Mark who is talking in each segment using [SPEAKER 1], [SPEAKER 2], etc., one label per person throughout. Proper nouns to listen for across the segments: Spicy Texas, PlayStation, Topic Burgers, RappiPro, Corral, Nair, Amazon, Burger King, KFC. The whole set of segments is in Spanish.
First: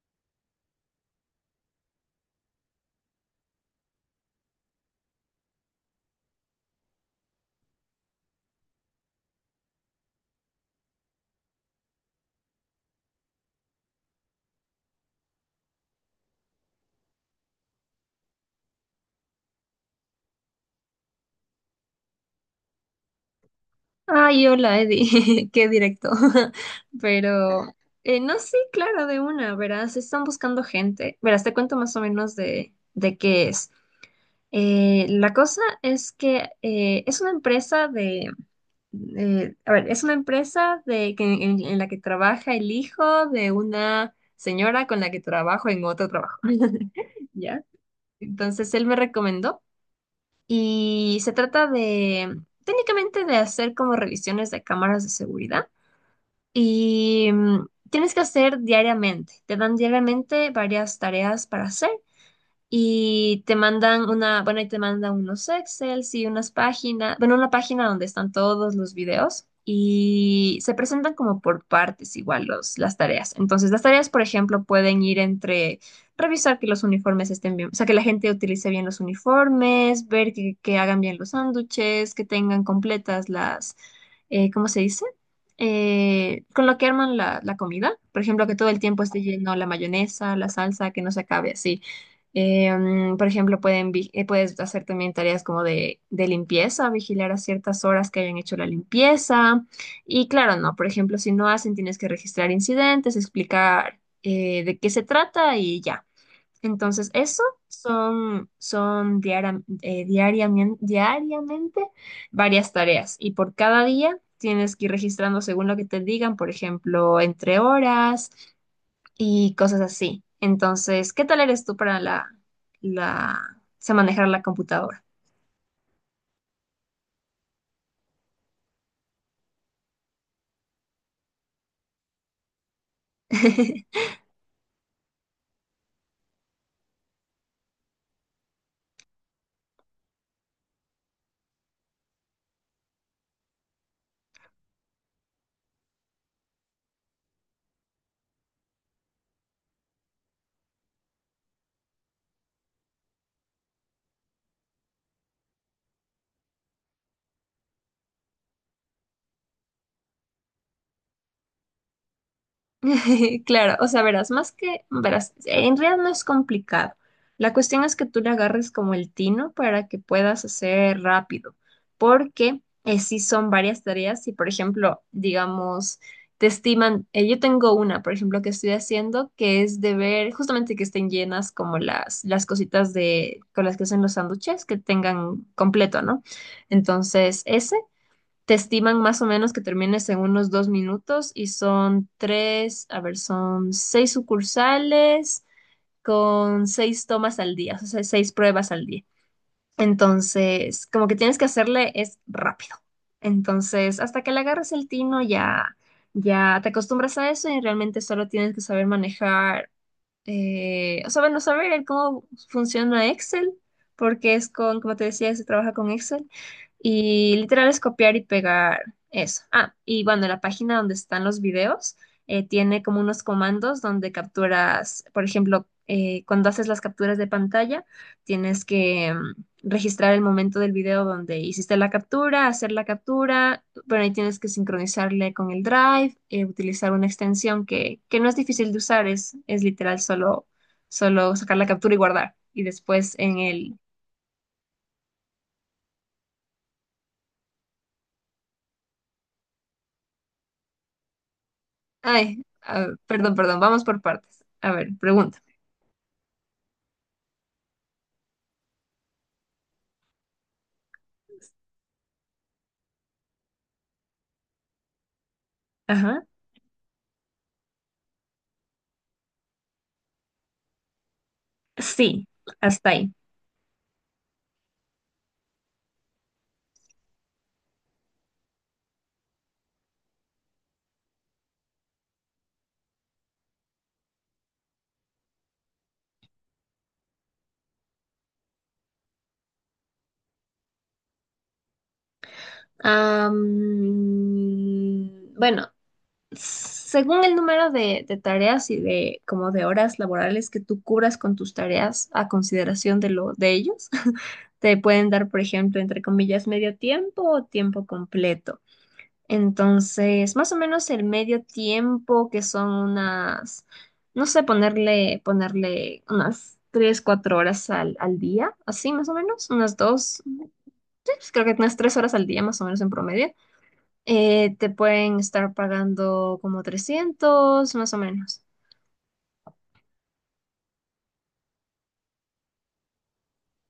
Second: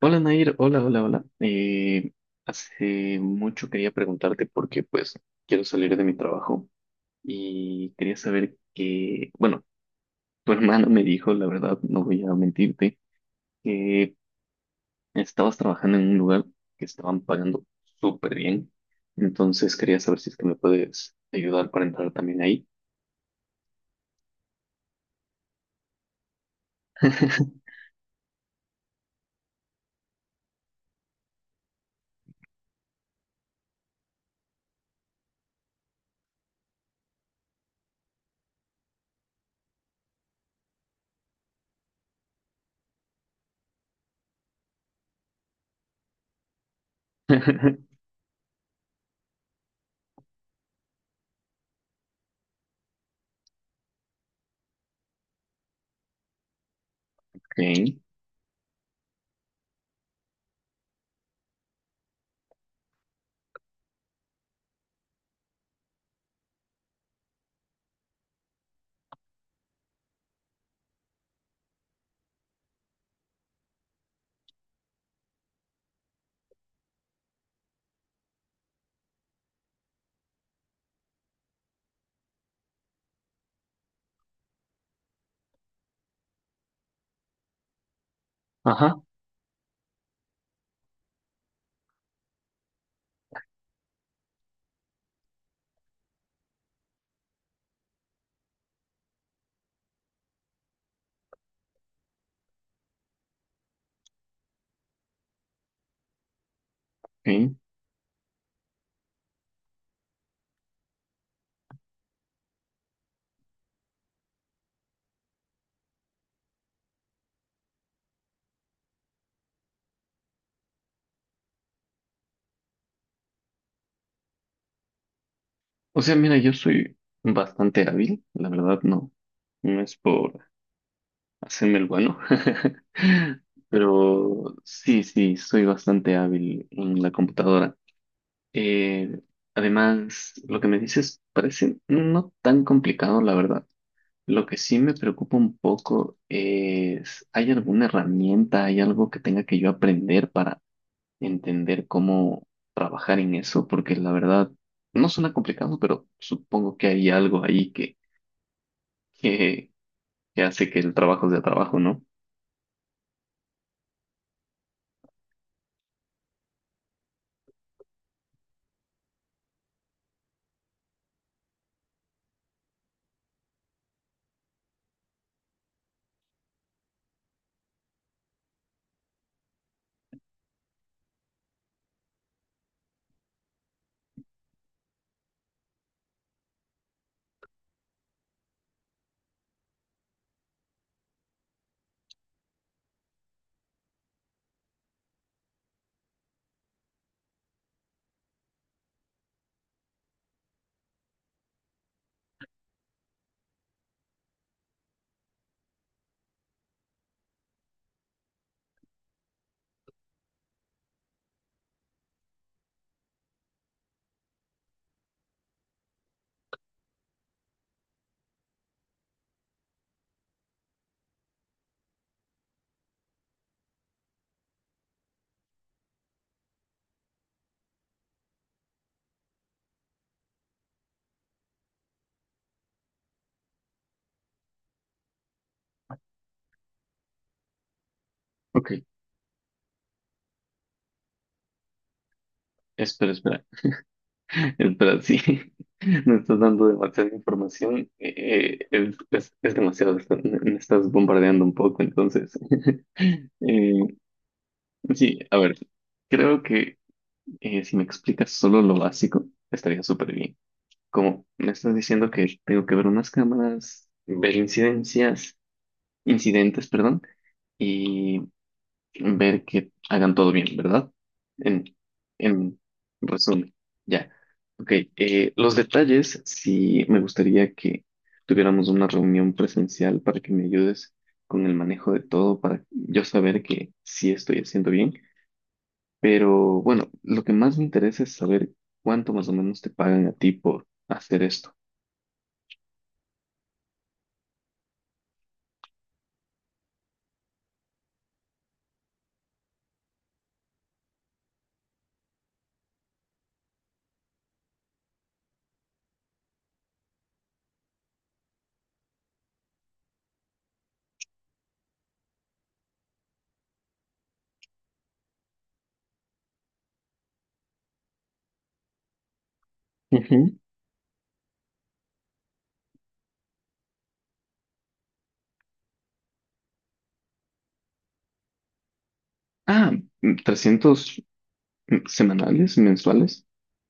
[SPEAKER 1] Hola Nair, hola, hola, hola. Hace mucho quería preguntarte porque pues quiero salir de mi trabajo y quería saber que, bueno, tu hermana me dijo, la verdad, no voy a mentirte, que estabas trabajando en un lugar que estaban pagando súper bien. Entonces quería saber si es que me puedes ayudar para entrar también ahí.
[SPEAKER 2] Ay, hola, Eddie, qué directo. Pero, no, sí, claro, de una, verás, están buscando gente. Verás, te cuento más o menos de qué es. La cosa es que es una empresa a ver, es una empresa en la que trabaja el hijo de una señora con la que trabajo en otro trabajo. ¿Ya? Entonces, él me recomendó y se trata de, técnicamente, de hacer como revisiones de cámaras de seguridad y
[SPEAKER 1] Ok.
[SPEAKER 2] tienes que hacer diariamente. Te dan diariamente varias tareas para hacer y te mandan una, bueno, y te mandan unos Excel, y unas páginas, bueno, una página donde están todos los videos y se presentan como por partes igual las tareas. Entonces, las tareas, por ejemplo, pueden ir entre revisar que los uniformes estén bien, o sea, que la gente utilice bien los uniformes, ver que hagan bien los sándwiches, que tengan completas las, ¿cómo se dice? Con lo que arman la comida. Por ejemplo, que todo el
[SPEAKER 1] Ajá,
[SPEAKER 2] tiempo esté lleno la mayonesa, la salsa, que no se acabe así. Por ejemplo, puedes hacer también tareas como de limpieza, vigilar a ciertas horas que hayan hecho la limpieza. Y claro, no, por ejemplo, si no hacen, tienes que registrar incidentes, explicar de qué se trata y ya. Entonces, eso
[SPEAKER 1] ok.
[SPEAKER 2] diariamente varias tareas. Y por cada día tienes que ir registrando según lo que te digan, por ejemplo, entre horas y cosas así. Entonces, ¿qué tal eres tú para o sea, manejar la computadora?
[SPEAKER 1] O sea, mira, yo soy bastante hábil, la verdad, no. No es por hacerme el bueno. Pero sí, sí, soy bastante hábil en la computadora. Eh, Además, lo que me dices parece no tan complicado, la verdad. Lo que sí me preocupa un poco es, ¿hay alguna herramienta, hay algo que tenga que yo aprender para entender cómo trabajar en eso? Porque la verdad, no suena complicado, pero supongo que hay algo ahí que, que hace que el trabajo sea trabajo, ¿no?
[SPEAKER 2] Claro, o sea, verás, verás, en realidad no es complicado. La cuestión es que tú le agarres como el tino para que puedas hacer rápido, porque si sí son varias tareas. Si, por ejemplo, digamos, te estiman, yo tengo una, por ejemplo, que estoy haciendo, que es de ver justamente que estén llenas como las cositas con las que hacen los sándwiches, que tengan completo, ¿no? Entonces, ese te estiman más o menos que termines en unos dos minutos y son tres, a ver, son seis sucursales con seis tomas al día, o sea, seis pruebas al día. Entonces, como que tienes que hacerle es rápido. Entonces, hasta que le agarres el tino ya, ya te acostumbras a eso y realmente solo tienes que saber manejar o sea, bueno, saber el cómo funciona Excel, porque es con, como te decía, se trabaja con Excel, y literal es copiar y pegar eso. Ah, y bueno, la página donde están los videos tiene como unos comandos donde capturas, por ejemplo, cuando haces las capturas de pantalla, tienes que registrar el momento del video donde hiciste la captura, hacer la captura, pero ahí tienes que sincronizarle con el Drive, utilizar una extensión que no es
[SPEAKER 1] Ok,
[SPEAKER 2] difícil de usar, es literal solo, solo sacar la captura y guardar. Y
[SPEAKER 1] espera,
[SPEAKER 2] después en
[SPEAKER 1] espera.
[SPEAKER 2] el...
[SPEAKER 1] Pero sí, me estás dando demasiada información, es, es demasiado, me estás bombardeando un poco, entonces.
[SPEAKER 2] Ay, a ver, perdón, perdón, vamos
[SPEAKER 1] Eh,
[SPEAKER 2] por partes. A ver,
[SPEAKER 1] sí, a
[SPEAKER 2] pregunta.
[SPEAKER 1] ver, creo que si me explicas solo lo básico, estaría súper bien. Como me estás diciendo que tengo que ver unas cámaras, ver incidencias,
[SPEAKER 2] Ajá.
[SPEAKER 1] incidentes, perdón, y ver que hagan todo bien, ¿verdad? En,
[SPEAKER 2] Sí,
[SPEAKER 1] en
[SPEAKER 2] hasta ahí.
[SPEAKER 1] resumen, ya. Ok, los detalles, sí me gustaría que tuviéramos una reunión presencial para que me ayudes con el manejo de todo, para yo saber que sí estoy haciendo bien. Pero bueno, lo que más me interesa es saber cuánto más o menos te pagan a ti por hacer esto.
[SPEAKER 2] Bueno, según el número de tareas y de como de horas laborales que tú cubras con tus tareas a consideración de lo de ellos, te pueden dar, por ejemplo, entre comillas, medio tiempo o tiempo completo. Entonces, más o menos el medio tiempo, que son unas, no sé, ponerle unas tres, cuatro horas al día, así más o menos, unas dos,
[SPEAKER 1] Ujú.
[SPEAKER 2] sí, pues creo que unas tres horas al día más o menos en promedio te pueden estar pagando como 300 más o menos.
[SPEAKER 1] Ah, 300 semanales, mensuales.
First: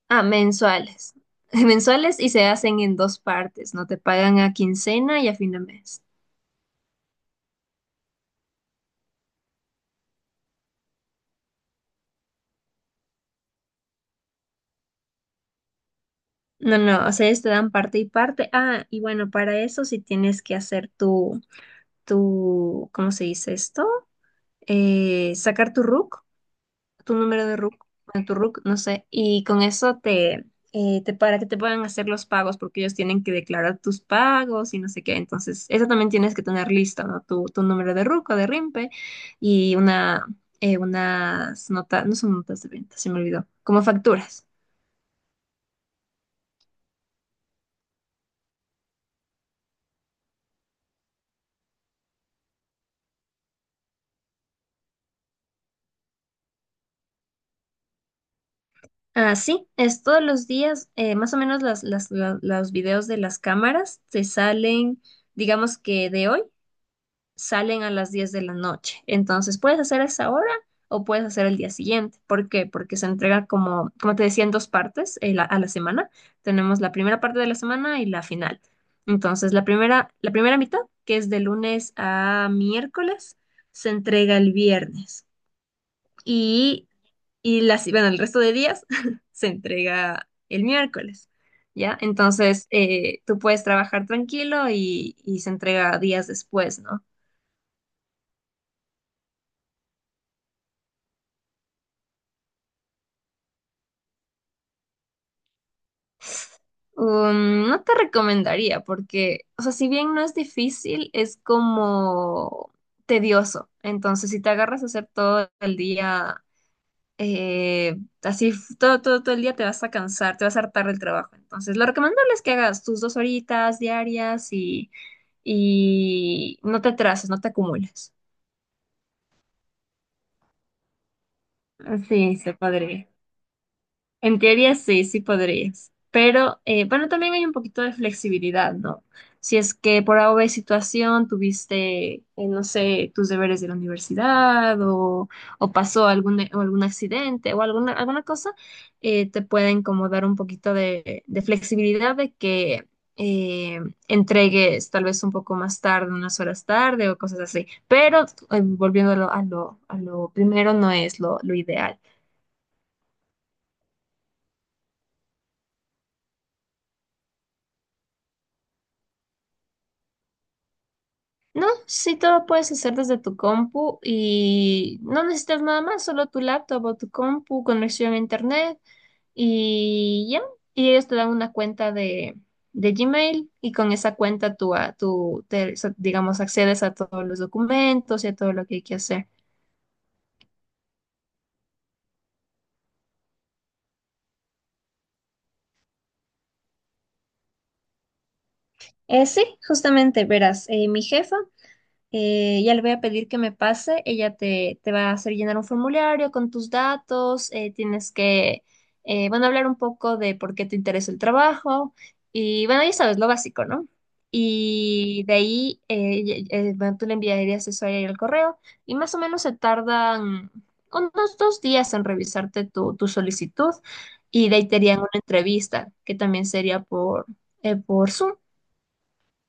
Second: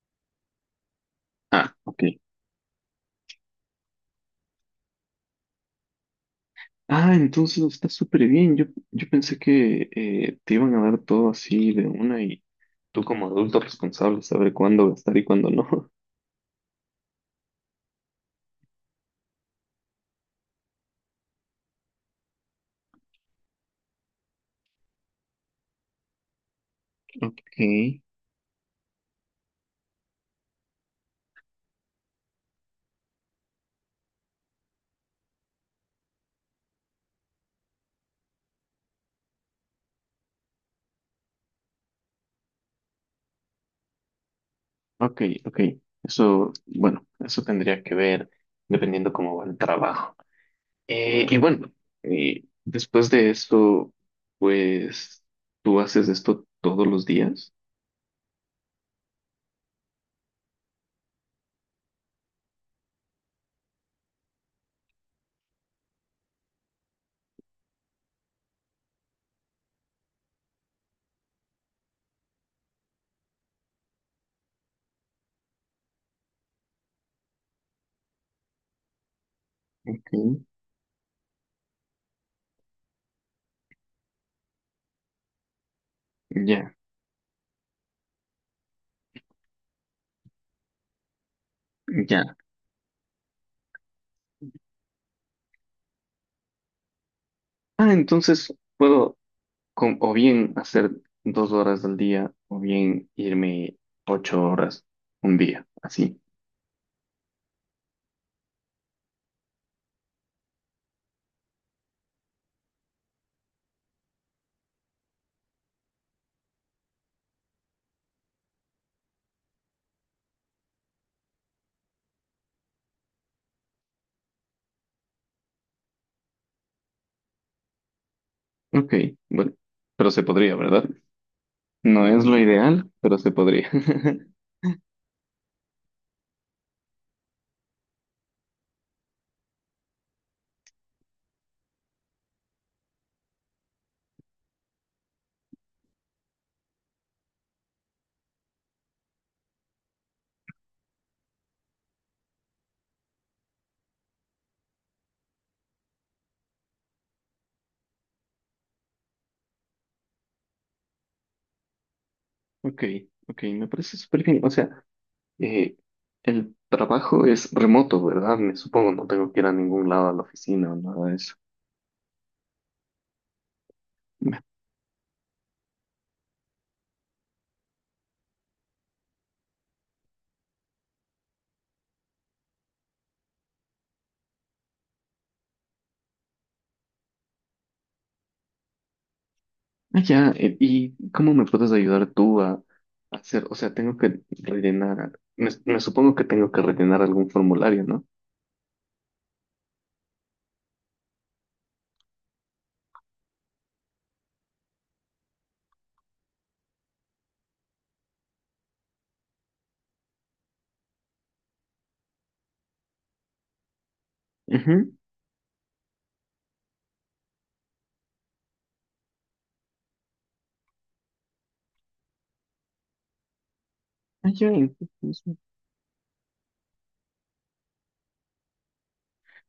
[SPEAKER 2] Ah, mensuales.
[SPEAKER 1] Ah, ok.
[SPEAKER 2] Mensuales y se hacen en dos partes, ¿no? Te pagan a quincena y a fin de mes.
[SPEAKER 1] Ah, entonces está súper bien. Yo pensé que te iban a dar todo así de una y tú como adulto responsable saber cuándo gastar y cuándo no.
[SPEAKER 2] No, no, o sea, ellos te dan parte y parte. Ah, y bueno, para eso sí tienes que hacer ¿cómo se dice esto? Sacar tu RUC tu número de
[SPEAKER 1] Ok,
[SPEAKER 2] RUC, bueno, tu RUC, no sé, y con eso te para que te puedan hacer los pagos, porque ellos tienen que declarar tus pagos y no sé qué. Entonces, eso también tienes que tener listo, ¿no? Tu número de RUC o de RIMPE y una, unas notas, no son notas de venta, se me olvidó, como facturas.
[SPEAKER 1] ok, ok. Eso, bueno, eso tendría que ver dependiendo cómo va el trabajo. Y bueno, después de eso, pues, ¿tú haces esto todos los días?
[SPEAKER 2] Ah, sí, es todos los días, más o menos los videos de las cámaras te salen, digamos que de hoy. Salen a las 10 de la noche. Entonces, puedes hacer esa hora o puedes hacer el día siguiente. ¿Por qué? Porque se entrega como, como te decía, en dos partes a la semana. Tenemos la primera parte de la semana y la final. Entonces, la
[SPEAKER 1] Ok.
[SPEAKER 2] primera mitad, que es de lunes a miércoles, se entrega el viernes.
[SPEAKER 1] Ya,
[SPEAKER 2] Y, bueno, el resto de días se entrega el miércoles. ¿Ya?
[SPEAKER 1] ya.
[SPEAKER 2] Entonces, tú puedes trabajar tranquilo y se entrega días después, ¿no?
[SPEAKER 1] Ah, entonces puedo o bien hacer 2 horas al día o bien irme 8 horas un día, así.
[SPEAKER 2] No te recomendaría porque, o sea, si bien no es difícil, es como tedioso. Entonces, si te agarras a hacer todo el día, eh, todo, todo, todo el día te vas a cansar, te vas a hartar del trabajo. Entonces, lo recomendable es que hagas tus dos horitas diarias y no te atrases, no te acumules.
[SPEAKER 1] Ok, bueno, pero se podría, ¿verdad? No es
[SPEAKER 2] Sí,
[SPEAKER 1] lo
[SPEAKER 2] se
[SPEAKER 1] ideal,
[SPEAKER 2] podría.
[SPEAKER 1] pero se podría.
[SPEAKER 2] En teoría sí, sí podrías. Pero bueno, también hay un poquito de flexibilidad, ¿no? Si es que por alguna situación tuviste, no sé, tus deberes de la universidad o, o algún accidente o alguna, alguna cosa, te pueden como dar un poquito de flexibilidad de que eh, entregues tal vez un poco más tarde, unas horas tarde o cosas así. Pero volviendo a a lo primero, no es lo ideal.
[SPEAKER 1] Ok, ok, me parece súper bien. O sea, eh, el trabajo es remoto, ¿verdad? Me supongo, no tengo que ir a ningún lado a la oficina o nada de eso.
[SPEAKER 2] No, sí, todo lo puedes hacer desde tu compu
[SPEAKER 1] Me-
[SPEAKER 2] y no necesitas nada más, solo tu laptop o tu compu, conexión a internet y ya. Y ellos te dan una cuenta de Gmail y con esa cuenta tú, a- tú te, so- digamos, accedes a todos los documentos y a todo lo que hay que hacer.
[SPEAKER 1] Ah, ya, ¿y cómo me puedes ayudar tú a hacer? O sea, tengo que rellenar, me supongo que tengo que rellenar algún formulario, ¿no?
[SPEAKER 2] Sí, justamente, verás, mi jefa ya le voy a pedir que me pase, ella te va a hacer llenar un formulario con tus datos, tienes que, bueno, hablar un poco de por qué te interesa el trabajo y bueno, ya sabes, lo básico, ¿no?
[SPEAKER 1] Ujú.
[SPEAKER 2] Y de ahí, bueno, tú le enviarías eso a ella el correo y más o menos se tardan unos dos días en revisarte tu, tu solicitud
[SPEAKER 1] Ah,
[SPEAKER 2] y
[SPEAKER 1] ya,
[SPEAKER 2] de ahí te harían una
[SPEAKER 1] entonces,
[SPEAKER 2] entrevista que también sería por Zoom.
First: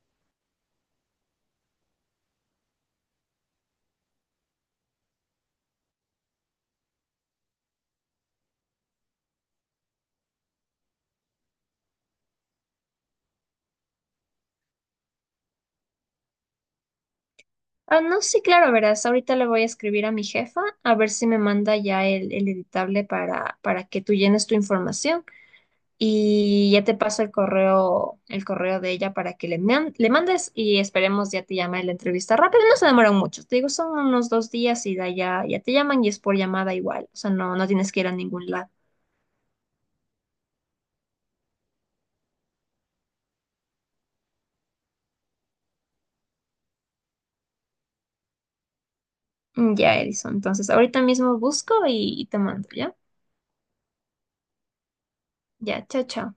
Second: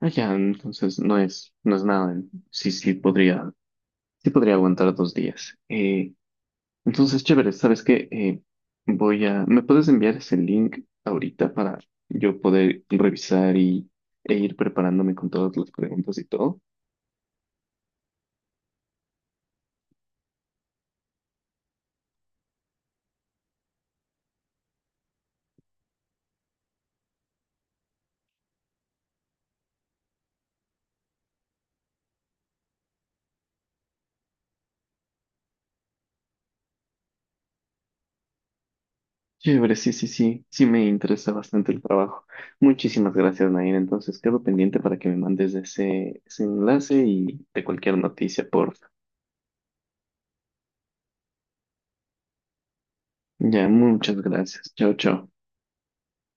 [SPEAKER 1] ah, ya, entonces no es, no es nada. Sí, sí, podría. Sí podría aguantar 2 días. Entonces, chévere, ¿sabes qué? Voy a... ¿Me puedes enviar ese link ahorita para yo poder revisar y, e ir preparándome con todas las preguntas y todo?
[SPEAKER 2] Ah, no, sí, claro, verás. Ahorita le voy a escribir a mi jefa a ver si me manda ya el editable para que tú llenes tu información y ya te paso el correo de ella para que le mandes y esperemos ya te llame la entrevista rápido. No se demoran mucho, te digo, son unos dos días y da ya, ya te llaman y es por llamada igual. O sea, no, no tienes que ir a ningún lado.
[SPEAKER 1] Chévere, sí, sí, sí. Sí me interesa bastante el trabajo. Muchísimas gracias, Nair. Entonces, quedo pendiente para que me mandes ese, ese enlace y de cualquier noticia, por...
[SPEAKER 2] Ya, Edison. Entonces, ahorita mismo busco y te mando, ¿ya?
[SPEAKER 1] Ya, muchas gracias. Chao, chao.
[SPEAKER 2] Ya, chao, chao.